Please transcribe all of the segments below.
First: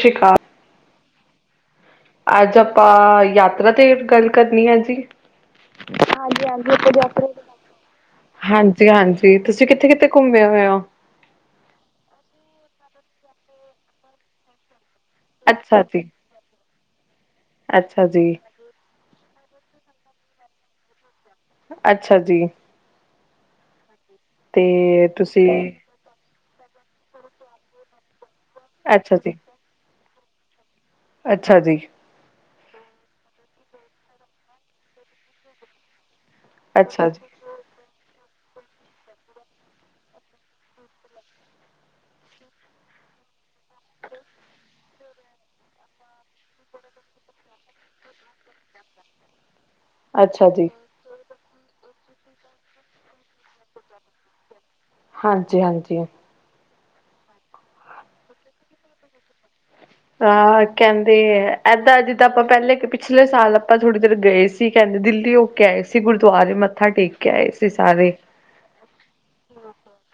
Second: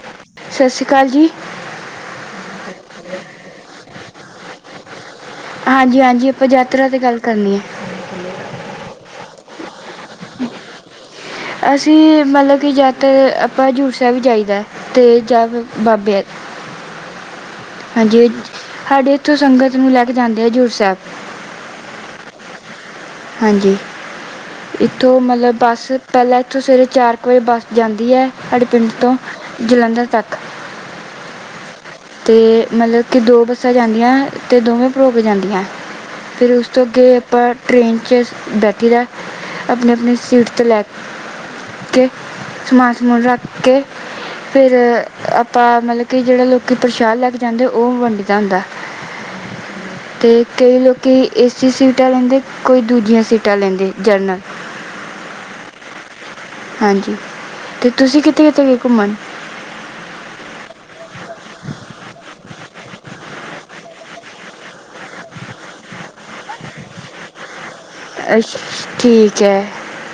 ਸ਼ੀ ਕਾ ਸ ਸ਼੍ਰੀ ਕਾਲ ਜੀ। ਅੱਜ ਆਪਾਂ ਯਾਤਰਾ ਤੇ ਗੱਲ ਕਰਨੀ ਐ ਜੀ? ਹਾਂਜੀ-ਹਾਂਜੀ ਆਪਾਂ ਯਾਤਰਾ ਤੇ ਗੱਲ ਕਰਨੀ ਐ। ਹਾਂਜੀ-ਹਾਂਜੀ ਤੁਸੀਂ ਕਿੱਥੇ-ਕਿੱਥੇ ਘੁੰਮੇ ਹੋਏ ਓ? ਅਸੀਂ ਮਤਲਬ ਕੀ ਜਾ ਤ ਆਪਾਂ ਹਜੂਰਸੈਬ ਈ ਜਾਈਦਾ ਤੇ ਅੱਛਾ [unintelligible] ਜੀ ਬਾਬੇ ਅੱਛਾ ਜੀ ਹਾਂਜੀ ਸਾਡੇ ਇੱਥੋਂ ਸੰਗਤ ਨੂੰ ਲੈ ਕੇ ਜਾਂਦੇ ਆ ਹਜ਼ੂਰ ਸੈਬ। ਅੱਛਾ ਜੀ। ਹਾਂਜੀ ਤੇ ਇੱਥੋਂ ਤੁਸੀਂ ਮਤਲਬ ਬਸ ਪਹਿਲਾਂ ਇੱਥੋਂ ਸਵੇਰੇ ਚਾਰ ਕੁ ਵਜੇ ਬੱਸ ਜਾਂਦੀ ਐ ਸਾਡੇ ਪਿੰਡ ਅੱਛਾ ਤੋਂ ਜੀ ਜਲੰਧਰ ਤੱਕ। ਅੱਛਾ ਜੀ। ਤੇ ਮਤਲਬ ਕੀ ਦੋ ਬੱਸਾਂ ਜਾਂਦੀਆਂ ਤੇ ਦੋਵੇਂ ਭਰੋ ਕੇ ਜਾਂਦੀਐ ਫਿਰ ਉਸ ਉਸ ਤੋਂ ਅੱਛਾ ਅੱਗੇ ਜੀ ਆਪਾਂ ਟ੍ਰੇਨ ਚ ਬੈਠੀ ਦਾ, ਆਪਣੀ-ਆਪਣੀ ਸੀਟ ਤੋਂ ਲੈ ਕੇ ਸਮਾਨ ਸਮੂਨ ਰੱਖ ਕੇ ਫੇਰ ਆਪਾਂ ਮਤਲਬ ਕਿ ਜੇੜੇ ਲੋ ਕੀ ਪ੍ਰਸ਼ਾਦ ਲੈ ਕੇ ਜਾਂਦੇ ਓ ਵੰਡੀ ਦਾ ਹੁੰਦੈ ਤੇ ਅੱਛਾ ਜੀ ਕਈ ਲੋਕ ਕਈ ਏਸੀ ਸੀਟਾ ਲੈਂਦੇ ਕੋਈ ਦੂਜੀਆਂ ਸੀਟਾਂ ਲੈਂਦੇ ਜਰਨਲ। ਹਾਂਜੀ-ਹਾਂਜੀ ਹਾਂਜੀ ਤੇ ਤੁਸੀਂ ਕਿੱਥੇ-ਕਿੱਥੇ ਗਏ ਘੁੰਮਣ? ਆ ਕੈਂਦੇ ਐ ਏਦਾਂ ਜਿੱਦਾਂ ਆਪਾਂ ਪਹਿਲੇ ਕ ਪਿਛਲੇ ਸਾਲ ਆਪਾਂ ਥੋੜ੍ਹੀ ਦੇਰ ਗਏ ਸੀ ਕੈਂਦੇ ਦਿੱਲੀ ਹੋ ਕੇ ਆਏ ਸੀ ਗੁਰਦੁਆਰੇ ਮੱਥਾ ਟੇ ਕ ਆਏ ਸੀ ਸਾਰੇ। ਅੱਛ ਠੀਕ ਹੈ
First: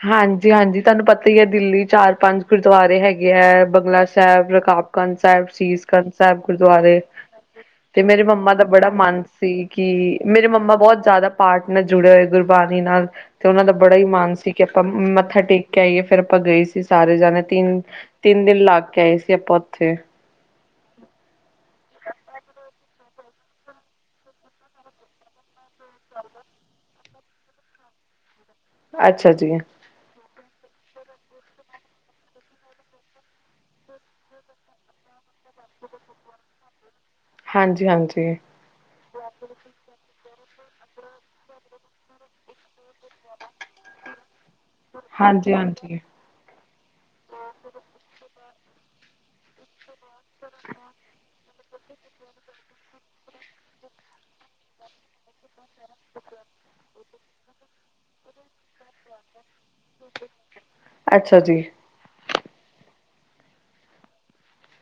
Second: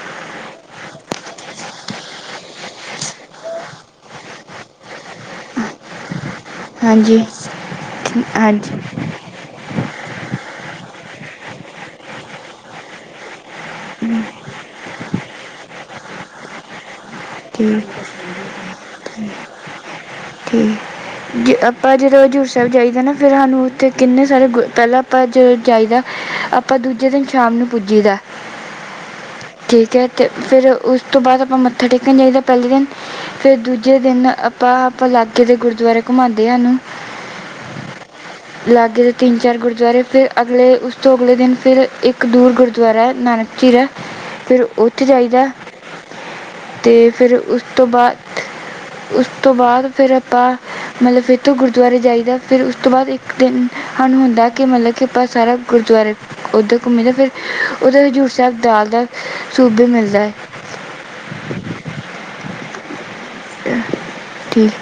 ਹਾਂਜੀ ਹਾਂਜੀ ਤੁਹਾਨੂੰ ਪਤਾ ਈ ਐ ਦਿੱਲੀ ਚਾਰ ਪੰਜ ਗੁਰਦੁਆਰੇ ਹੈਗੇ ਹੈ ਬੰਗਲਾ ਸਾਹਿਬ ਰਕਾਬ ਗੰਜਸਹਿਬ ਸੀਸ ਗੰਜ ਸਾਹਿਬ ਗੁਰਦੁਆਰੇ ਹਾਂਜੀ ਤੇ ਮੇਰੇ ਮੰਮਾ ਦਾ ਹਾਂਜੀ ਬੜਾ ਮਨ ਸੀ ਕੀ ਮੇਰੇ ਮੰਮਾ ਬੋਤ ਜਾਦਾ ਪਾਠ ਨਾਲ ਜੁੜੇ ਹੋਏ ਗੁਰਬਾਣੀ ਨਾਲ ਤੇ ਓਨਾਂ ਦਾ ਬੜਾ ਈ ਮਨ ਸੀ ਕਿ ਆਪਾਂ ਮੱਥਾ ਟੇਕ ਕੇ ਆਈਏ ਫੇਰ ਆਪਾਂ ਗਏ ਸੀ ਸਾਰੇ ਜਾਣੇ ਤਿੰਨ ਠੀਕ ਤਿੰਨ ਦਿਨ ਲਾ ਕੇ ਆਏ ਸੀ ਆਪਾਂ ਉੱਥੇ। ਠੀਕ ਜ ਆਪਾਂ ਜਦੋਂ ਹਜ਼ੂਰ ਸੈਬ ਜਾਈਦੈ ਨਾ ਫੇਰ ਸਾਨੂੰ ਉੱਥੇ ਕਿੰਨੇ ਸਾਰੇ ਗ ਪਹਿਲਾਂ ਆਪਾਂ ਜਦੋਂ ਜਾਈਦਾ ਆਪਾਂ ਦੂਜੇ ਦਿਨ ਸ਼ਾਮ ਨੂੰ ਪੁੱਜੀ ਦਾ। ਅੱਛਾ ਜੀ। ਠੀਕ ਐ ਤੇ ਫਿਰ ਉਸ ਤੋਂ ਬਾਦ ਆਪਾਂ ਮੱਥਾ ਟੇਕਣ ਜਾਈਦਾ ਪੈਲੇ ਦਿਨ ਫਿਰ ਦੂਜੇ ਦਿਨ ਆਪਾਂ ਆਪ ਲਾਗੇ ਦੇ ਗੁਰਦੁਆਰੇ ਘੁਮਾਉਂਦੇ ਸਾਨੂੰ। ਹਾਂਜੀ ਹਾਂਜੀ ਲਾਗੇ ਦੇ ਤਿੰਨ ਚਾਰ ਗੁਰਦੁਆਰੇ ਫਿਰ ਅਗਲੇ ਉਸ ਤੋਂ ਅਗਲੇ ਦਿਨ ਫਿਰ ਇੱਕ ਦੂਰ ਗੁਰਦੁਆਰਾ ਨਾਨਕ ਚੀਰਾ ਫਿਰ ਹਾਂਜੀ ਹਾਂਜੀ ਤੇ ਫਿਰ ਉਸ ਤੋਂ ਬਾਦ ਉਸ ਤੋਂ ਬਾਦ ਫਿਰ ਆਪਾਂ ਮਤਲਬ ਫਿਰ ਤੋਂ ਗੁਰਦੁਆਰੇ ਜਾਈਦਾ ਫਿਰ ਉਸ ਤੋਂ ਬਾਅਦ ਇੱਕ ਦਿਨ ਸਾਨੂੰ ਹੁੰਦਾ ਕਿ ਮਤਲਬ ਕਿ ਆਪਾਂ ਸਾਰਾ। ਗੁਰਦੁਆਰੇ ਉੱਧਰ ਘੁੰਮਦੇ ਫਿਰ ਉੱਧਰ ਹਜ਼ੂਰ ਸਾਹਿਬ ਦਾਲ ਦਾ ਸੂਪ ਵੀ ਮਿਲਦਾ ਹੈ। ਅੱਛਾ ਜੀ। ਠੀਕ।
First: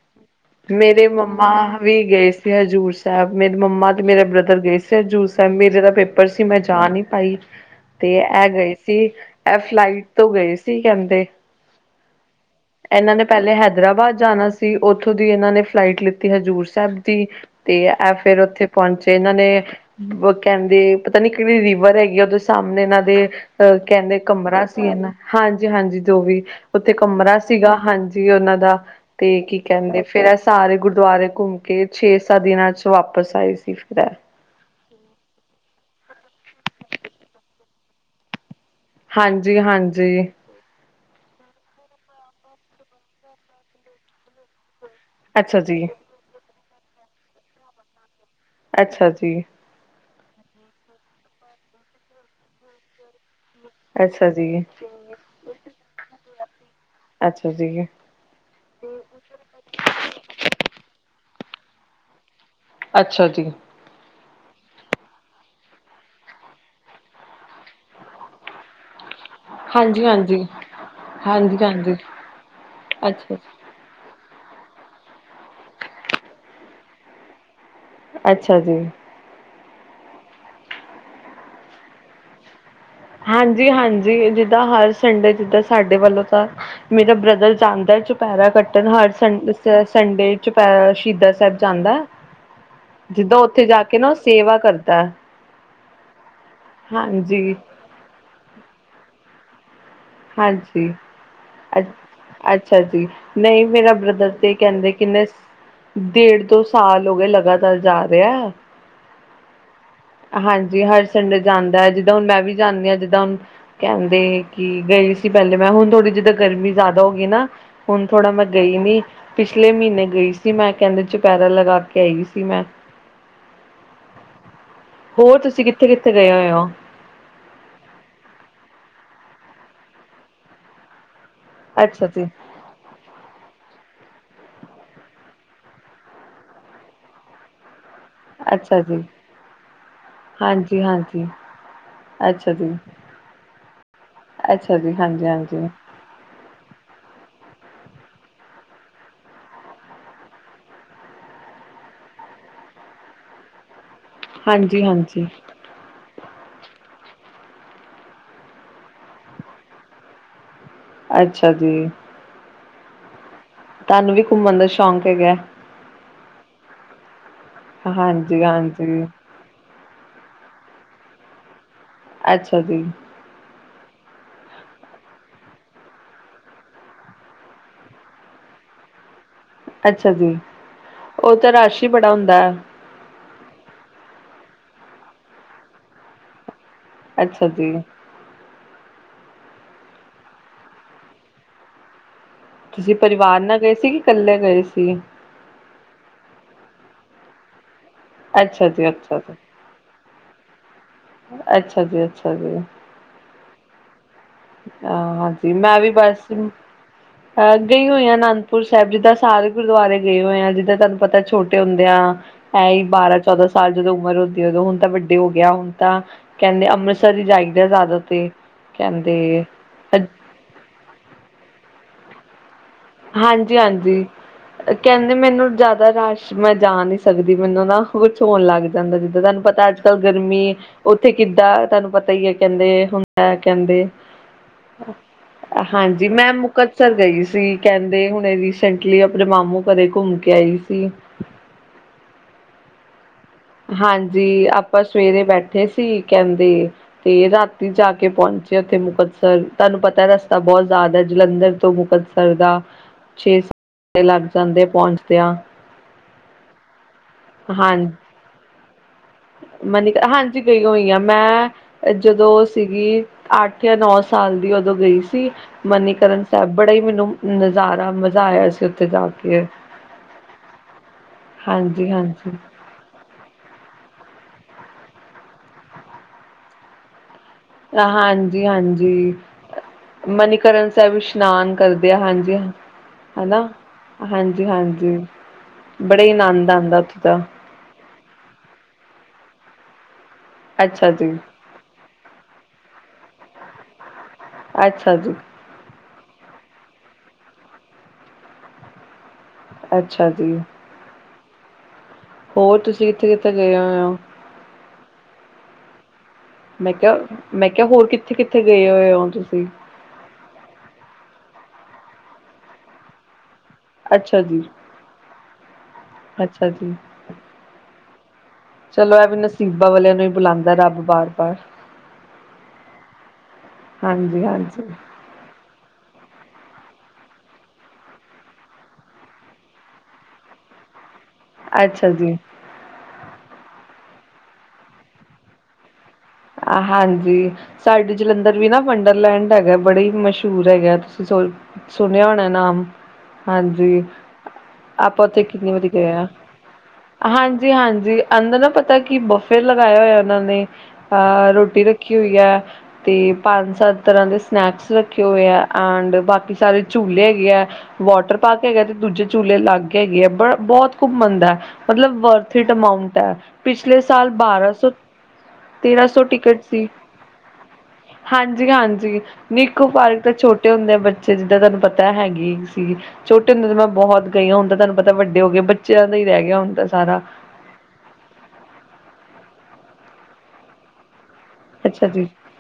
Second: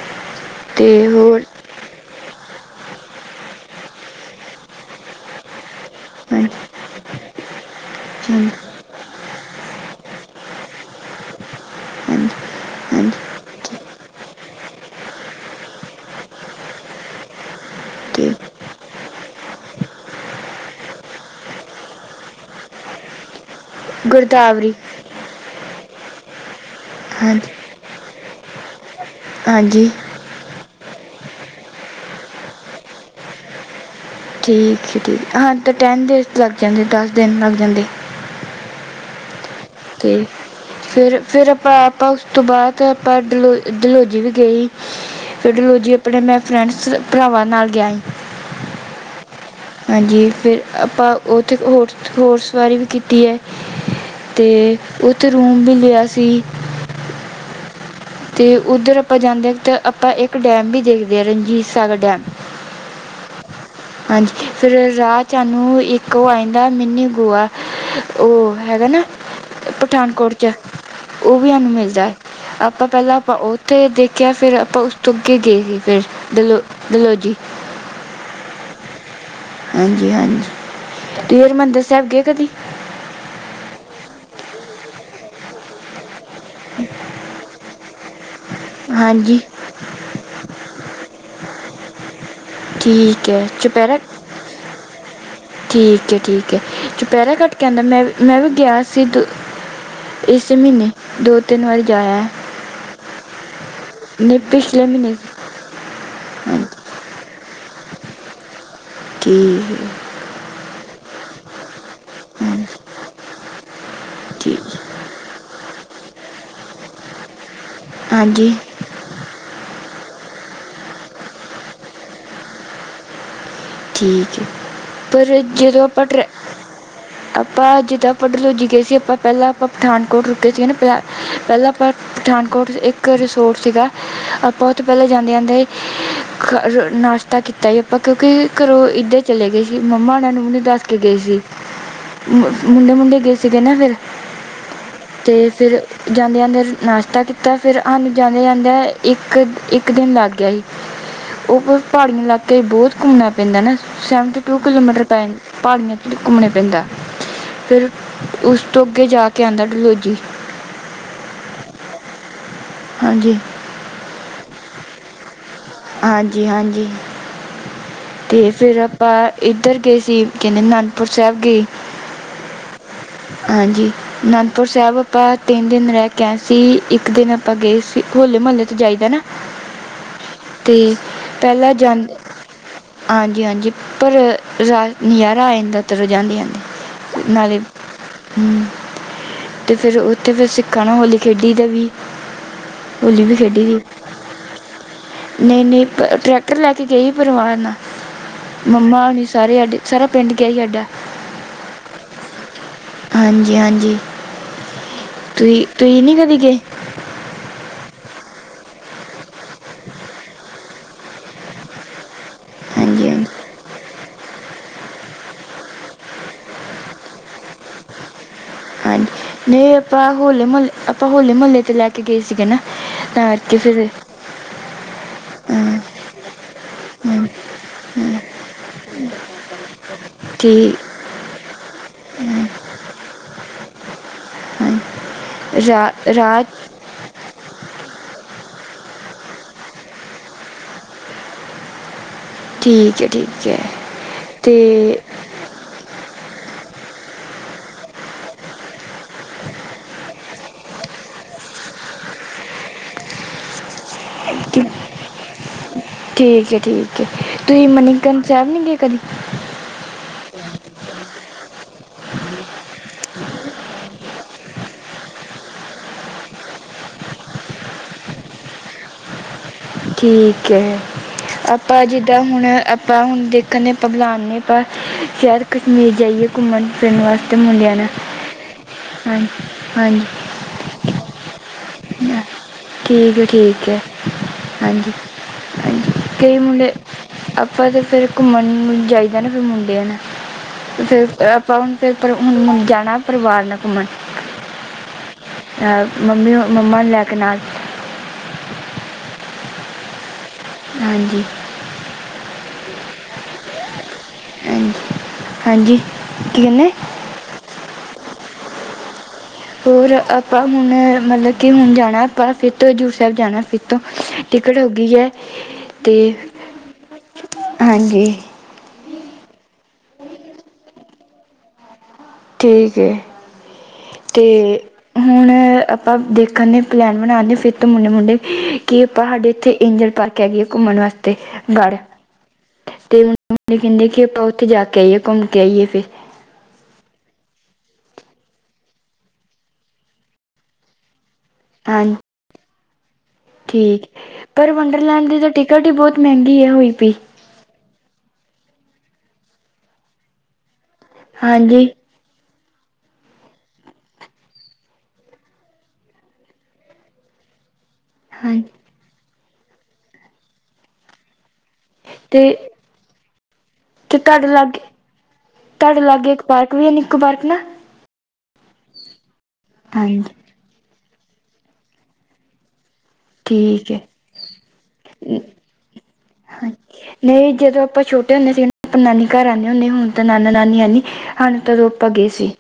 ਮੇਰੇ ਅਤੇ ਹੋਰ ਮੰਮਾ ਵੀ ਗਏ ਸੀ। ਹਜ਼ੂਰ ਸਾਹਿਬ ਮੇਰੀ ਮੰਮਾ ਤੇ ਮੇਰੇ ਬ੍ਰਦਰ ਗਏ ਸੀ ਹਜ਼ੂਰ ਸਾਹਿਬ ਮੇਰੇ ਦਾ ਪੇਪਰ। ਪੇਪਰ ਸੀ ਮੈਂ ਹਾਂਜੀ ਜਾ ਨੀ ਪਾਈ ਤੇ ਇਹ ਗਏ। ਸੀ ਇਹ ਫਲਾਈਟ ਤੋਂ ਗਏ ਸੀ ਕਹਿੰਦੇ। ਹਾਂਜੀ ਹਾਂਜੀ ਇਹਨਾਂ ਨੇ ਪਹਿਲੇ ਹੈਦਰਾਬਾਦ ਜਾਣਾ ਸੀ ਉੱਥੋਂ। ਉਥੋਂ ਦੀ ਇਹਨਾਂ ਨੇ ਫਲਾਈਟ ਲਿੱਤੀ ਹਜ਼ੂਰ ਸਾਹਿਬ ਦੀ ਤੇ ਇਹ ਫੇਰ ਉੱਥੇ ਪਹੁੰਚੇ। ਤੇ ਇਹਨਾਂ ਨੇ ਕਹਿੰਦੇ ਪਤਾ ਨੀ ਕਿਹੜੀ ਰੀਵਰ ਹੈਗੀ ਆ ਉਹਦੇ ਸਾਹਮਣੇ ਇਹਨਾਂ ਦੇ। ਅਹ ਕਹਿੰਦੇ ਕਮਰਾ ਗੁਰਦਾਵਰੀ ਸੀ ਇਹਨਾਂ ਹਾਂਜੀ ਹਾਂਜੀ ਜੋ ਵੀ। ਉੱਥੇ ਕਮਰਾ ਹਾਂਜੀ ਸੀਗਾ ਹਾਂਜੀ ਉਹਨਾਂ ਦਾ ਤੇ ਕੀ। ਹਾਂਜੀ ਕਹਿੰਦੇ ਫੇਰ ਇਹ ਸਾਰੇ ਗੁਰਦੁਆਰੇ ਘੁੰਮ ਕੇ ਛੇ ਸੱਤ ਦਿਨਾਂ 'ਚ ਵਾਪਿਸ ਆਏ ਸੀ ਫਿਰ ਇਹ। ਠੀਕ ਹੈ ਠੀਕ ਹਾਂ ਤਾਂ ਟੈਨ ਡੇਜ਼ ਲੱਗ ਜਾਂਦੇ ਦਸ ਦਿਨ ਲੱਗ ਜਾਂਦੇ। ਹਾਂਜੀ ਹਾਂਜੀ। ਤੇ ਫਿਰ ਫਿਰ ਆਪਾਂ ਆਪਾਂ ਉਸ ਤੋਂ ਬਾਅਦ ਆਪਾਂ ਡਲੋ ਡਲਹੌਜੀ ਵੀ ਗਏ। ਫਿਰ ਅੱਛਾ ਜੀ ਡਲਹੌਜੀ ਆਪਣੇ ਮੈਂ ਫਰੈਂਡ ਭਰਾਵਾਂ ਨਾਲ ਗਿਆ ਸੀ। ਅੱਛਾ ਜੀ। ਹਾਂਜੀ ਫਿਰ ਆਪਾਂ ਉੱਥੇ ਹੋਰ ਹੋਰਸ ਸਵਾਰੀ ਵੀ ਕੀਤੀ ਹੈ। ਅੱਛਾ ਤੇ ਜੀ ਉੱਥੇ ਰੂਮ ਵੀ ਲਿਆ ਸੀ। ਅੱਛਾ ਜੀ ਤੇ ਉੱਧਰ ਆਪਾਂ ਜਾਂਦੇ ਹਾਂ ਤਾਂ ਆਪਾਂ ਇੱਕ ਡੈਮ ਵੀ ਦੇਖਦੇ ਹਾਂ ਰਣਜੀਤ ਸਾਗਰ ਡੈਮ। ਅੱਛਾ ਜੀ। ਹਾਂਜੀ ਫਿਰ ਰਾਹ 'ਚ ਸਾਨੂੰ ਇੱਕ ਉਹ ਆ ਜਾਂਦਾ ਮਿੰਨੀ ਗੋਆ। ਉਹ ਹੈਗਾ ਨਾ ਹਾਂਜੀ ਪਠਾਨਕੋਟ ਹਾਂਜੀ 'ਚ ਉਹ ਵੀ ਹਾਂਜੀ ਸਾਨੂੰ ਹਾਂਜੀ ਮਿਲਦਾ ਹੈ। ਆਪਾਂ ਪਹਿਲਾਂ ਅੱਛਾ ਆਪਾਂ ਅੱਛਾ ਉੱਥੇ ਦੇਖਿਆ ਫਿਰ ਆਪਾਂ ਉਸ ਤੋਂ ਅੱਗੇ ਗਏ ਸੀ ਫਿਰ ਡਲ ਡਲ ਡਲਹੌਜੀ। ਅੱਛਾ ਜੀ। ਹਾਂਜੀ ਹਾਂਜੀ ਤੁਸੀਂ ਹਰਿਮੰਦਰ ਸਾਹਿਬ ਗਏ ਕਦੀ। ਹਾਂਜੀ ਹਾਂਜੀ ਜਿੱਦਾਂ ਹਰ ਸੰਡੇ ਜਿੱਦਾਂ ਸਾਡੇ ਵੱਲੋਂ ਤਾਂ। ਮੇਰਾ ਬ੍ਰਦਰ ਜਾਂਦਾ ਹੈ। ਚੁਪਹਿਰਾ ਕੱਟਣ ਹਰ ਹਾਂਜੀ ਸੰਡੇ। ਤੇ ਉਹ ਸੰਡੇ ਚੁਪਿਹਰਾ ਅਹ ਸ਼ਹੀਦਾਂ ਸਾਹਿਬ ਜਾਂਦਾ ਹੈ। ਠੀਕ ਜਿੱਦਾਂ ਹੈ ਉੱਥੇ ਜਾ ਕੇ ਚੁਪਹਿਰਾ ਨਾ ਉਹ ਸੇਵਾ ਕਰਦਾ ਹੈ। ਠੀਕ ਹੈ ਠੀਕ ਹੈ। ਚੁਪਿਹਰਾ ਕੱਟ ਕੇ ਆਉਂਦਾ ਮੈਂ ਵੀ ਮੈਂ ਵੀ ਗਿਆ ਸੀ। ਇਸੇ ਹਾਂਜੀ ਮਹੀਨੇ ਦੋ ਤਿੰਨ ਅ ਵਾਰੀ ਜਾਇਆ ਹੈ। ਅੱਛਾ ਜੀ ਨਹੀਂ ਮੇਰਾ ਬ੍ਰਦਰ ਤੇ ਇਹ ਪਿਛਲੇ ਕਹਿੰਦੇ ਮਹੀਨੇ ਕਿੰਨੇ। ਡੇਢ ਦੋ ਹਾਂਜੀ ਸਾਲ ਹੋ ਗਏ ਲਗਾਤਾਰ ਜਾ ਰਿਹਾ ਹੈ। ਕੀ। ਹਾਂਜੀ ਹਰ ਸੰਡੇ ਜਾਂਦਾ ਹੈ। ਜਿੱਦਾਂ ਹੁਣ ਮੈਂ ਵੀ ਜਾਂਦੀ ਹਾਂ। ਜਿੱਦਾਂ ਹੁਣ ਕਹਿੰਦੇ ਠੀਕ ਕਿ। ਗਈ ਸੀ ਪਹਿਲੇ ਮੈਂ ਹੁਣ ਥੋੜੀ ਜਿੱਦਾਂ ਗਰਮੀ ਜ਼ਿਆਦਾ ਹੋ ਗਈ ਨਾ ਹੁਣ ਥੋੜਾ ਮੈਂ ਹਾਂਜੀ ਗਈ ਨੀ। ਪਿਛਲੇ ਮਹੀਨੇ ਗਈ ਸੀ ਮੈਂ ਕਹਿੰਦੇ ਚੁਪਿਹਰਾ ਲਗਾ ਕੇ ਆਈ ਸੀ ਮੈਂ। ਠੀਕ ਹੈ ਪਰ ਹੋਰ ਤੁਸੀਂ ਜਦੋਂ ਕਿੱਥੇ ਆਪਾਂ ਕਿੱਥੇ ਟਰੈ। ਗਏ ਹੋਏ ਹੋ ਆਪਾਂ ਜਿੱਦਾਂ ਡਲਹੌਜੀ ਗਏ ਸੀ ਆਪਾਂ ਪਹਿਲਾਂ ਆਪਾਂ ਪਠਾਨਕੋਟ ਰੁੱਕੇ ਸੀ ਨਾ। ਪਹਿਲਾਂ ਆਪਾਂ ਅੱਛਾ ਜੀ ਪਠਾਨਕੋਟ ਇੱਕ ਰਿਸੋਰਸ ਸੀਗਾ। ਆਪਾਂ ਉੱਥੇ ਪਹਿਲੇ ਜਾਂਦੇ ਜਾਂਦੇ ਨਾਸ਼ਤਾ ਕੀਤਾ ਆਪਾਂ ਕਿਉਂਕਿ। ਕਿਉਂਕਿ ਅੱਛਾ ਘਰੋਂ ਜੀ ਇੱਧਰ ਚਲੇ ਗਏ ਸੀ। ਮੰਮਾ ਹੋਣਾ ਨੂੰ ਵੀ ਨੀ ਹਾਂਜੀ ਦੱਸ ਕੇ ਗਏ ਹਾਂਜੀ ਸੀ। ਅੱਛਾ ਜੀ ਮੁੰਡੇ ਮੁੰਡੇ ਗਏ ਸੀਗੇ ਨਾ ਫਿਰ ਅੱਛਾ ਜੀ ਹਾਂਜੀ ਤੇ ਹਾਂਜੀ ਫਿਰ। ਜਾਂਦੇ ਜਾਂਦੇ ਨਾਸ਼ਤਾ ਕੀਤਾ ਫਿਰ ਸਾਨੂੰ ਜਾਂਦੇ ਜਾਂਦੇ ਇੱਕ ਇੱਕ ਦਿਨ ਲੱਗ ਗਿਆ ਸੀ। ਉਹ ਪਹਾੜੀ ਇਲਾਕੇ 'ਚ ਬਹੁਤ ਘੁੰਮਣਾ ਪੈਂਦਾ ਨਾ ਸੈਵਨਟੀ ਟੂ ਹਾਂਜੀ ਕਿਲੋਮੀਟਰ ਪੈ ਹਾਂਜੀ ਜਾਂਦਾ ਪਹਾੜੀਆਂ 'ਚ ਘੁੰਮਣੇ ਪੈਂਦਾ ਫਿਰ ਉਸ ਤੋਂ ਅੱਗੇ ਜਾ ਕੇ ਆਉਂਦਾ ਡਲਹੌਜੀ। ਅੱਛਾ ਜੀ ਹਾਂਜੀ ਤੁਹਾਨੂੰ ਵੀ ਘੁੰਮਣ ਦਾ ਸ਼ੌਕ ਹੈਗਾ ਹਾਂਜੀ ਹਾਂਜੀ ਹਾਂਜੀ ਤੇ ਫਿਰ ਹਾਂਜੀ ਆਪਾਂ ਇੱਧਰ ਗਏ ਸੀ ਕਹਿੰਦੇ ਅਨੰਦਪੁਰ ਸਾਹਿਬ ਗਏ ਅੱਛਾ ਜੀ ਹਾਂਜੀ ਅਨੰਦਪੁਰ ਸਾਹਿਬ ਆਪਾਂ ਤਿੰਨ ਦਿਨ ਰਹਿ ਕੇ ਆਏ ਸੀ ਇੱਕ ਦਿਨ ਆਪਾਂ ਗਏ ਸੀ ਹੋਲੇ ਮਹੱਲੇ ਤੋਂ ਜਾਈਦਾ ਨਾ ਅੱਛਾ ਜੀ ਅਤੇ ਉਹ ਤਾਂ ਪਹਿਲਾਂ ਰਸ਼ ਹੀ ਜਾਂ ਬੜਾ ਹੁੰਦਾ ਹਾਂਜੀ ਹਾਂਜੀ ਪਰ ਰਾਤ ਨਜ਼ਾਰਾ ਆ ਜਾਂਦਾ ਤ ਜਾਂਦੀ ਜਾਂਦੀ ਅੱਛਾ ਜੀ ਹ ਅਤੇ ਫਿਰ ਉੱਥੇ ਫਿਰ ਸਿੱਖਾਂ ਨਾ ਹੋਲੀ ਖੇਡੀ ਦਾ ਵੀ ਤੁਸੀਂ ਹੋਲੀ ਵੀ ਪਰਿਵਾਰ ਨਾਲ ਖੇਡੀ ਗਏ ਦੀ ਸੀ ਕਿ ਇਕੱਲੇ ਗਏ ਸੀ ਨਹੀਂ ਨਹੀਂ ਟਰੈ ਪਤਰ ਲੈ ਕੇ ਗਈ ਸੀ ਪਰਿਵਾਰ ਨਾਲ ਅੱਛਾ ਜੀ ਅੱਛਾ ਮੰਮਾਣੀ ਜੀ ਸਾਰੇ ਅਡੇ ਸਾਰਾ ਪਿੰਡ ਗਿਆ ਹੀ ਸਾਡਾ ਅੱਛਾ ਜੀ ਅੱਛਾ ਜੀ ਹਾਂਜੀ ਹਾਂਜੀ ਆਹ ਹਾਂਜੀ ਤੁਸੀਂ ਮੈਂ ਵੀ ਤੁਸੀਂ ਨਹੀਂ ਬਸ ਕਦੀ ਗਏ ਅਹ ਗਈ ਹੋਈ ਆ ਅਨੰਦਪੁਰ ਸਾਹਿਬ ਜਿੱਦਾਂ ਸਾਰੇ ਗੁਰਦੁਆਰੇ ਗਏ ਹੋਏ ਆ ਜਿੱਦਾਂ ਤੁਹਾਨੂੰ ਪਤਾ ਛੋਟ ਹੁੰਦਿਆਂ ਐ ਹੀ ਹਾਂਜੀ ਬਾਰਾਂ ਹਾਂਜੀ ਚੌਦਾਂ ਸਾਲ ਜਦੋਂ ਉਮਰ ਹੁੰਦੀ ਉਦੋਂ ਹੁਣ ਤਾਂ ਵੱਡੇ ਹੋ ਗਿਆ ਹੁਣ ਤਾਂ ਕਹਿੰਦੇ ਅੰਮ੍ਰਿਤਸਰ ਹੀ ਜਾਈਦਾ ਜ਼ਿਆਦਾ ਤੇ ਕਹਿੰਦੇ ਇਹ ਆਪਾਂ ਹੋਲੇ ਮੁਹੱਲੇ ਆਪਾਂ ਹੋਲੇ ਮੁਹੱਲੇ ਤੇ ਲੈ ਕੇ ਗਏ ਸੀਗੇ ਨਾ ਤਾਂ ਕਰਕੇ ਹਾਂਜੀ ਫਿਰ ਹਾਂਜੀ ਕਹਿੰਦੇ ਮੈਨੂੰ ਹਾਂ, ਜ਼ਿਆਦਾ ਰਸ਼ ਮੈਂ ਜਾ ਨਹੀਂੀ ਹਾਂ, ਸਕਦੀ ਮੈਨੂੰ ਨਾ ਕੁਛ ਹੋਣ ਲੱਗ ਜਾਂਦਾ ਜਿੱਦਾਂ ਤੁਹਾਨੂੰ ਪਤਾ ਅੱਜ ਗਰਮੀ ਠੀਕ ਉੱਥੇ ਕਿੱਦਾਂ ਤੁਹਾਨੂੰ ਪਤਾ ਹੀ ਹੈ ਕਹਿੰਦੇ ਹੁੰਦਾ ਕਹਿੰਦੇ ਹਾਂਜੀ। ਹਾਂਜੀ ਰਾ- ਮੈਂ ਰਾਤ ਮੁਕ ਗਈ ਸੀ ਕਹਿੰਦੇ ਹੁਣੇ ਰੀਸੈਂਟਲੀ ਆਪਣੇ ਮਾਮੂ ਘਰੇ ਘੁੰਮ ਕੇ ਆਈ ਸੀ ਠੀਕ ਹੈ ਠੀਕ ਹੈ ਹਾਂਜੀ ਤੇ ਆਪਾਂ ਸਵੇਰੇ ਬੈਠ ਥੇ ਸੀ ਕਹਿੰਦੇ ਤੇ ਰਾਤੀ ਜਾ ਕੇ ਪਹੁੰਚੇ ਉੱਥੇ ਮੁਕਤਸਰ ਤੁਹਾਨੂੰ ਪਤਾ ਰਸ ਬਹੁਤ ਜ਼ਿਆਦਾ ਜਲੰਧਰ ਤੋਂ ਮੁਕਤਸਰ ਦਾ ਛੇ ਸ ਲੱਗ ਜਾਂਦੇ ਠੀ- ਪਹੁੰਚਦਿਆਂ ਠੀਕ ਠੀਕ ਤੁਸੀਂ ਮਨੀਕਰਨ ਸਾਹਿਬ ਨੀ ਗੇ ਕਦੀ ਮਨੀ ਹਾਂਜੀ ਗਈ ਹੋਈ ਆ ਮੈਂ ਜਦੋਂ ਉਹ ਸੀਗੀ ਅੱਠ ਜਾਂ ਨੌ ਸਾਲ ਦੀ ਉਦੋਂ ਗਈ ਸੀ ਮਨੀਕਰਨ ਸਾਹਿਬ ਬੜਾ ਹੀ ਮੈਨੂੰ ਨਜ਼ਾਰਾ ਮਜ਼ਾ ਆਇਆ ਸੀ ਉੱਥੇ ਜਾ ਕੇ ਠੀਕ ਹੈ ਆਪਾਂ ਹਾਂਜੀ ਜਿੱਦਾਂ ਹਾਂਜੀ ਹੁਣ ਆਪਾਂ ਹੁਣ ਦੇਖਣ ਆਪਾਂ ਬੁਲਾਉਦੇ ਆਪਾਂ ਸ਼ਾਇਦ ਕਸ਼ਮੀਰ ਜਾਈਏ ਘੁੰਮਣ ਫਿਰਨ ਵਾਸਤੇ ਮੁੰਡਿਆਂ ਆ ਨਾਲ ਹਾਂਜੀ-ਹਾਂਜੀ ਹਾਂਜੀ ਹਾਂਜੀ ਮਨੀਕਰਨ ਸਾਹਿਬ ਇਸ਼ਨਾਨ ਕਰਦੇ ਆ ਹਾਂ, ਹਾਂਜੀ, ਠੀਕ ਹੈ ਹਨਾ ਠੀਕ ਹੈ ਹਾਂਜੀ ਹਾਂਜੀ, ਹਾਂਜੀ ਬੜਾ ਹੀ ਕਈ ਆਨੰਦ ਮੁੰਡੇ ਆਉਂਦਾ ਉੱਥੇ ਦਾ ਆਪਾਂ ਤਾਂ ਫਿਰ ਘੁੰਮਣ ਜਾਈਦਾ ਨਾ ਫਿਰ ਮੁੰਡੇ ਨੇ ਅੱਛਾ ਜੀ ਆਪਾਂ ਹੁਣ ਫਿਰ ਹੁਣ ਜਾਣਾ ਪਰਿਵਾਰ ਨਾਲ ਘੁੰਮਣ ਅੱਛਾ ਜੀ ਅਹ, ਮੰਮੀ ਮੰਮਾ ਨੂੰ ਲੈ ਕੇ ਨਾਲ ਅੱਛਾ ਜੀ ਹਾਂਜੀ ਹੋਰ ਤੁਸੀਂ ਕਿੱਥੇ -ਕਿੱਥੇ ਗਏ ਹੋਏ ਹੋ ਹਾਂਜੀ ਕੀ ਕਹਿੰਦੇ ਮੈਂ ਕਿਹਾ, ਮੈਂ ਕਿਹਾ ਹੋਰ ਕਿੱਥੇ- ਕਿੱਥੇ ਗਏ ਹੋਏ ਹੋ ਤੁਸੀਂ ਹੋਰ ਆਪਾਂ ਹੁਣ ਮਤਲਬ ਕਿ ਹੁਣ ਜਾਣਾ ਆਪਾਂ ਫਿਰ ਤੋਂਜ਼ੂ ਸਾਹਿਬ ਜਾਣਾ ਫਿਰ ਤੋਂ, ਅੱਛਾ ਜੀ ਟਿਕਟ ਹੋ ਗਈ ਹੈ ਤੇ ਅੱਛਾ ਜੀ, ਹਾਂਜੀ ਚਲੋ ਇਹ ਵੀ ਨਸੀਬਾਂ ਵਾਲਿਆਂ ਨੂੰ ਹੀ ਬੁਲਾਉਂਦਾ ਰੱਬ ਬਾਰ- ਬਾਰ ਠੀਕ ਹੈ, ਤੇ ਹਾਂਜੀ-ਹਾਂਜੀ, ਹੁਣ ਆਪਾਂ ਦੇਖਣ ਦੇ ਪਲੈਨ ਬਣਾਉਂਦੇ ਫਿਰ ਤੋਂ ਮੁੰਡੇ ਮੁੰਡੇ ਕਿ ਆਪਾਂ ਸਾਡੇ ਇੱਥੇ ਏਂਜਲ ਪਾਰਕ ਕਹਿ ਗਈ ਘੁੰਮਣ ਵਾਸਤੇ ਤੇ ਗੜ੍ਹ, ਅੱਛਾ ਜੀ, ਤੇ ਮੰਮੀ ਕਹਿੰਦੀ ਕਿ ਆਪਾਂ ਉੱਥੇ ਜਾ ਕੇ ਆਈਏ ਘੁੰਮ ਕੇ ਆਈਏ ਫਿਰ ਆ ਹਾਂਜੀ ਸਾਡੇ ਜਲੰਧਰ ਵੀ ਨਾ ਵੰਡਰਲੈਂਡ ਹੈਗਾ ਬੜੇ ਹੀ ਮਸ਼ਹੂਰ ਹੈਗਾ, ਤੁਸੀਂ ਸੋਚ ਹਾਂਜੀ ਸੁਣਿਆ ਹੋਣਾ ਨਾਮ ਹਾਂਜੀ, ਠੀਕ ਪਰ ਆਪਾਂ ਵੰਡਰਲੈਂਡ ਦੀ ਉੱਥੇ ਤਾਂ ਕਿੰਨੀ ਟਿਕਟ ਵਾਰੀ ਹੀ ਗਏ ਬਹੁਤ ਹਾਂ, ਮਹਿੰਗੀ ਹੈ ਹੋਈ ਪਈ ਹਾਂਜੀ ਜੀ ਹਾਂਜੀ, ਅੰਦਰ ਨਾ ਪਤਾ ਕਿ ਬਫ਼ੇ ਲਗਾਇਆ ਹੋਇਆ ਉਹਨਾਂ ਨੇ ਅਹ ਰੋਟੀ ਹਾਂਜੀ ਰੱਖੀ ਕੀ ਹੋਈਆ ਤੇ ਪੰਜ-ਸੱਤ ਤਰ੍ਹਾਂ ਦੇ ਸਨੈਕਸ ਰੱਖੇ ਹੋਏ ਹੈ ਐਂਡ ਬਾਕੀ ਸਾਰੇ ਝੂਲੇ ਹੈਗੇ ਹੈ ਵਾਟਰ ਹਾਂਜੀ ਪਾਰਕ ਹੈਗਾ ਤੇ ਦੂਜੇ ਝੂਲੇ ਲਾਗੇ ਹੈਗੇ ਹੈ ਬ ਬਹੁਤ ਘੁੰਮਣਦਾ ਹੈ ਮਤਲਬ ਤੇ ਵਰਥ ਇਟ ਅਮਾਊਂਟ ਹੈ ਪਿਛਲੇ ਤੇ ਸਾਲ ਤੁਹਾਡੇ ਬਾਰਾਂ ਲਾਗੇ ਸੌ ਤੁਹਾਡੇ ਲਾਗੇ ਇੱਕ ਪਾਰਕ ਵੀ ਹੈ ਨਿੱਕੂ ਪਾਰਕ ਨਾ ਹਾਂਜੀ- ਹਾਂਜੀ ਨਿਕੂ ਪਾਰਕ ਹਾਂਜੀ ਤਾਂ ਛੋਟਾ ਛੋਟੇ ਹੁੰਦੇ ਆ ਬੱਚੇ ਜਿੱਦਾਂ ਤੁਹਾਨੂੰ ਪਤਾ ਹੈਗੀ ਸੀ ਛੋਟੇ ਹੁੰਦੇ ਤਾਂ ਮੈਂ ਠੀਕ ਹੈ ਬਹੁਤ ਗਈ ਹੁੰਦਾ ਤੁਹਾਨੂੰ ਪਤਾ ਵੱਡੇ ਹੋ ਗਏ ਬੱਚਿਆਂ ਦਾ ਹੀ ਰਹਿ ਗਿਆ ਹੁੰਦਾ ਸਾਰਾ ਇਹ ਜਦੋ ਆਪਾਂ ਛੋਟੇ ਹੁੰਦੇ ਸੀ ਆਪਾਂ ਨਾਨੀ ਘਰ ਆਉਂਦੇ ਹੁੰਦੇ ਹੁਣ ਤਾਂ ਨਾਨਾ ਨਾਨੀ ਹੈਨੀ ਹੁਣ ਜਦੋਂ ਅੱਛਾ ਆਪਾਂ ਜੀ। ਗਏ ਸੀ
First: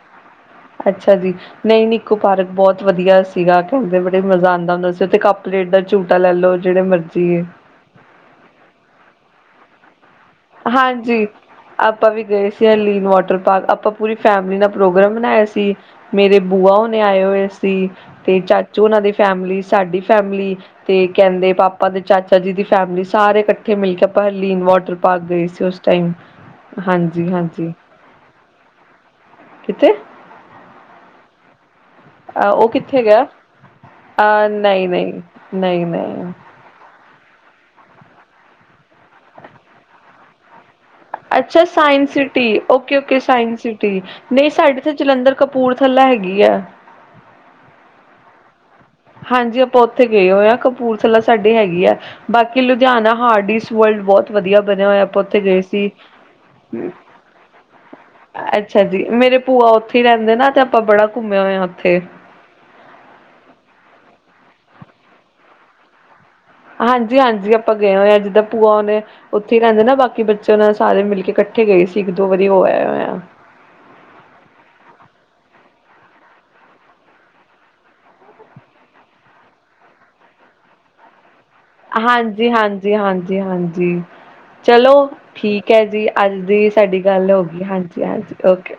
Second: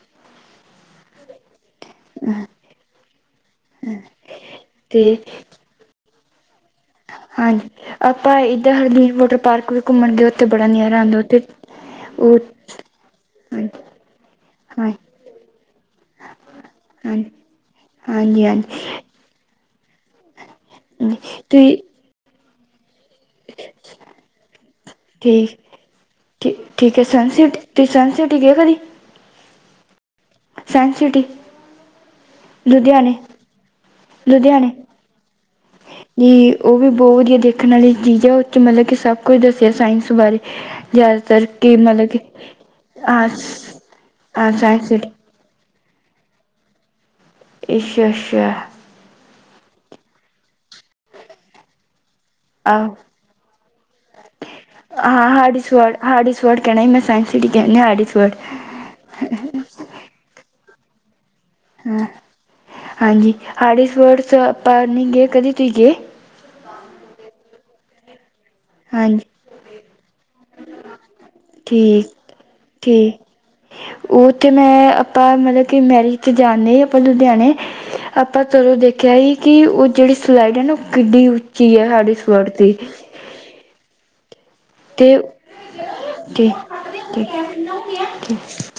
ਅੱਛਾ ਜੀ ਨਹੀਂ ਨਿਕੂ ਪਾਰਕ ਬਹੁਤ ਵਧੀਆ ਸੀਗਾ ਖੇਲਦੇ ਬੜੇ ਮਜ਼ਾ ਆਉਂਦਾ ਹੁੰਦਾ ਤੇ ਸੀ ਉੱਥੇ ਕੱਪਲੇਟ ਦਾ ਝੂਟਾ ਲੈ ਲੋ ਜਿਹੜੇ ਮਰਜ਼ੀ ਹਾਂਜੀ ਆਪਾਂ ਇੱਧਰ ਹਰਦੀਰ ਵੋਟਰ ਪਾਰਕ ਵੀ ਘੁੰਮਣ ਗਏ ਉੱਥੇ ਬੜਾ ਨਜ਼ਾਰਾ ਆਉਂਦਾ ਹਾਂਜੀ। ਉੱਥੇ ਆਪਾਂ ਵੀ ਉਹ ਗਏ ਸੀ ਹਰਲੀਨ ਵਾਟਰ ਪਾਰਕ, ਹਾਂਜੀ ਆਪਾਂ ਪੂਰੀ ਫੈਮਿਲੀ ਨਾਲ ਹਾਂ ਪ੍ਰੋਗਰਾਮ ਬਣਾਇਆ ਸੀ ਮੇਰੇ ਬੂਆ ਉਹਣੇੇ ਆਏ ਹਾਂਜੀ ਹੋਏ ਸੀ ਤੇ ਹਾਂਜੀ ਚਾਚੂ ਉਹਨਾਂ ਹਾਂਜੀ ਦੇ ਫੈਮਿਲੀ ਸਾਡੀ ਫੈਮਿਲੀ ਤੇ ਕਹਿੰਦੇ ਤੁਸੀਂ ਪਾਪਾ ਦੇ ਚਾਚਾ ਜੀ ਦੀ ਫੈਮਿਲੀ ਸਾਰੇ ਇਕੱਠੇ ਮਿਲ ਕੇ ਹਰਲੀਨ ਵਾਲ ਪਾਰਕ ਗਈ ਠੀਕ ਸੀ ਉਸ ਟਾਈਮ, ਠੀ ਠੀਕ ਹੈ ਹਾਂਜੀ- ਸਨਸਿਟੀ ਹਾਂਜੀ ਤੁਸੀਂ ਸਨਸਿਟੀ ਕਿੱਥੇ? ਸਾਇੰਸ ਸਿਟੀ, ਉਹ ਕਿੱਥੇ ਗਿਆ ਅਹ ਲੁਧਿਆਣੇ ਨਹੀਂ ਨਹੀਂ, ਨਹੀਂ ਨਹੀਂ। ਜੀ ਉਹ ਵੀ ਬਹੁਤ ਵਧੀਆ ਦੇਖਣ ਵਾਲੀ ਚੀਜ਼ ਐ ਉਹ 'ਚ ਮਤਲਬ ਕਿ ਸਭ ਕੁਛ ਦੱਸਿਆ ਸਾਇੰਸ ਬਾਰੇ ਜ਼ਿਆਦਾਤਰ ਅੱਛਾ, ਕਿ ਮਤਲਬ ਸਾਇੰਸ ਕਿ ਸਿਟੀ ਓਕੇ ਓਕੇ ਹਾਂ ਸਾਇੰਸ ਸਿਟੀ ਨਹੀਂ ਹਾਂ ਸਾਡੇ ਸਾਇੰਸ ਇੱਥੇ ਸਿਟੀ ਜਲੰਧਰ ਕਪੂਰਥਲਾ ਹੈਗੀ ਆ ਅੱਛਾ-ਅੱਛਾ ਹਾਂਜੀ ਆਪਾਂ ਉੱਥੇ ਗਏ ਹੋਏ ਹਾਂ ਕਪੂਰਥਲਾ ਸਾਡੀ ਹੈਗੀ ਆ ਬਾਕੀ ਆਹੋ ਲੁਧਿਆਣਾ ਹਾਰਡ ਵਰਲਡ ਬਹੁਤ ਵਧੀਆ ਬਣਿਆ ਹੋਇਆ ਆਪਾਂ ਹਾਂ ਉੱਥੇ ਗਏ ਹਾਰਡਿਸ ਸੀ। ਵਰਡ ਹਾਰਡਿਸ ਵਰਡ ਕਹਿਣਾ ਸੀ, ਮੈਂ ਸਾਇੰਸ ਸਿਟੀ ਕਹਿੰਦੇ ਹਾਰਡਿਸ ਵਰਡ ਅੱਛਾ ਜੀ, ਮੇਰੇ ਭੂਆ ਉੱਥੇ ਰਹਿੰਦੇ ਤੇ ਆਪਾਂ ਬੜਾ ਘੁੰਮੇ ਹੋਏ ਆ, ਹਾਂ ਹਾਂਜੀ, [unintelligible] ਆਪਾਂ ਨੀ ਗਏ ਕਦੀ ਤੁਸੀਂ ਗਏ। ਹਾਂਜੀ ਹਾਂਜੀ, ਆਪਾਂ ਗਏ ਹੋਏ ਆ ਜਿੱਦਾਂ। ਭੂਆ ਉਹਨੇ ਹਾਂਜੀ ਉੱਥੇ ਹੀ ਰਹਿੰਦੇ ਨਾ ਬਾਕੀ ਬੱਚੇ ਉਹਨਾਂ ਸਾਰੇ ਮਿਲ ਕੇ ਇਕੱਠੇ ਗਏ ਸੀ ਠੀਕ ਇੱਕ ਦੋ ਵਾਰੀ ਹੋ ਆਏ ਹੋਏ ਆ। ਠੀਕ ਉਹ ਉੱਥੇ ਮੈਂ ਆਪਾਂ ਮਤਲਬ ਕਿ ਮੈਰਿਜ ਤੇ ਜਾਂਦੇ ਆਪਾਂ ਲੁਧਿਆਣੇ ਆਪਾਂ ਚਲੋਂ ਦੇਖਿਆ ਸੀ ਕਿ ਉਹ ਜਿਹੜੀ ਸਲਾਈਡ ਹੈ ਨਾ ਉਹ ਕਿੱਡੀ ਉੱਚੀ ਐ ਹਾਂਜੀ ਸਾਡੀ [unintelligible] ਹਾਂਜੀ ਹਾਂਜੀ ਹਾਂਜੀ, ਚਲੋ ਤੇ ਠੀਕ ਐ ਜੀ, ਅੱਜ ਦੀ ਸਾਡੀ ਠੀਕ ਗੱਲ ਠੀਕ ਹੋ ਗਈ ਹਾਂਜੀ ਹਾਂਜੀ ਠੀਕ ਓਕੇ।